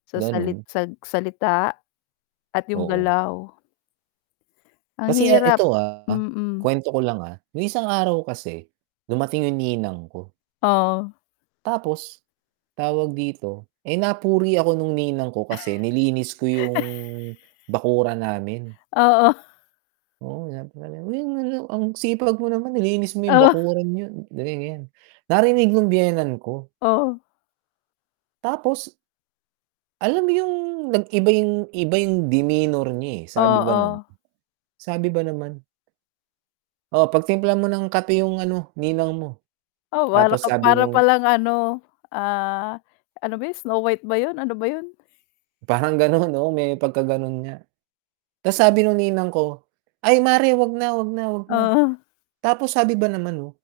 Sa salit Gano'n. sag salita at yung Oo. galaw. Ang Kasi, ah hirap, ito, ah, mm. kuwento ko lang, ah. Yung isang araw kasi dumating yung ninang ko Oo. tapos, tawag dito? Eh, napuri ako nung ninang ko kasi nilinis ko yung, bakuran namin. Oo. Oo, [unintelligible] "Ang sipag mo naman nilinis mo yung Oo. bakuran niyo." ganyan-ganyan. Narinig nung biyenan ko. Oo. Tapos alam mo yung, nag-iba yung iba yung demeanor niya, eh, sabi ba nam Oo. sabi ba naman "Oh, pagtimpla mo ng kape yung ano ninang mo." O, para ka Tapos sabi para nung palang ano, ah, ano ba 'yun, Snow White ba 'yun, ano ba 'yun? Parang gano'n, oo may pagkagano'n nga. Ta's sabi nung ninang ko, "Ay mare, 'wag na, 'wag na, 'wag na." Oo. Tapos sabi ba naman, oh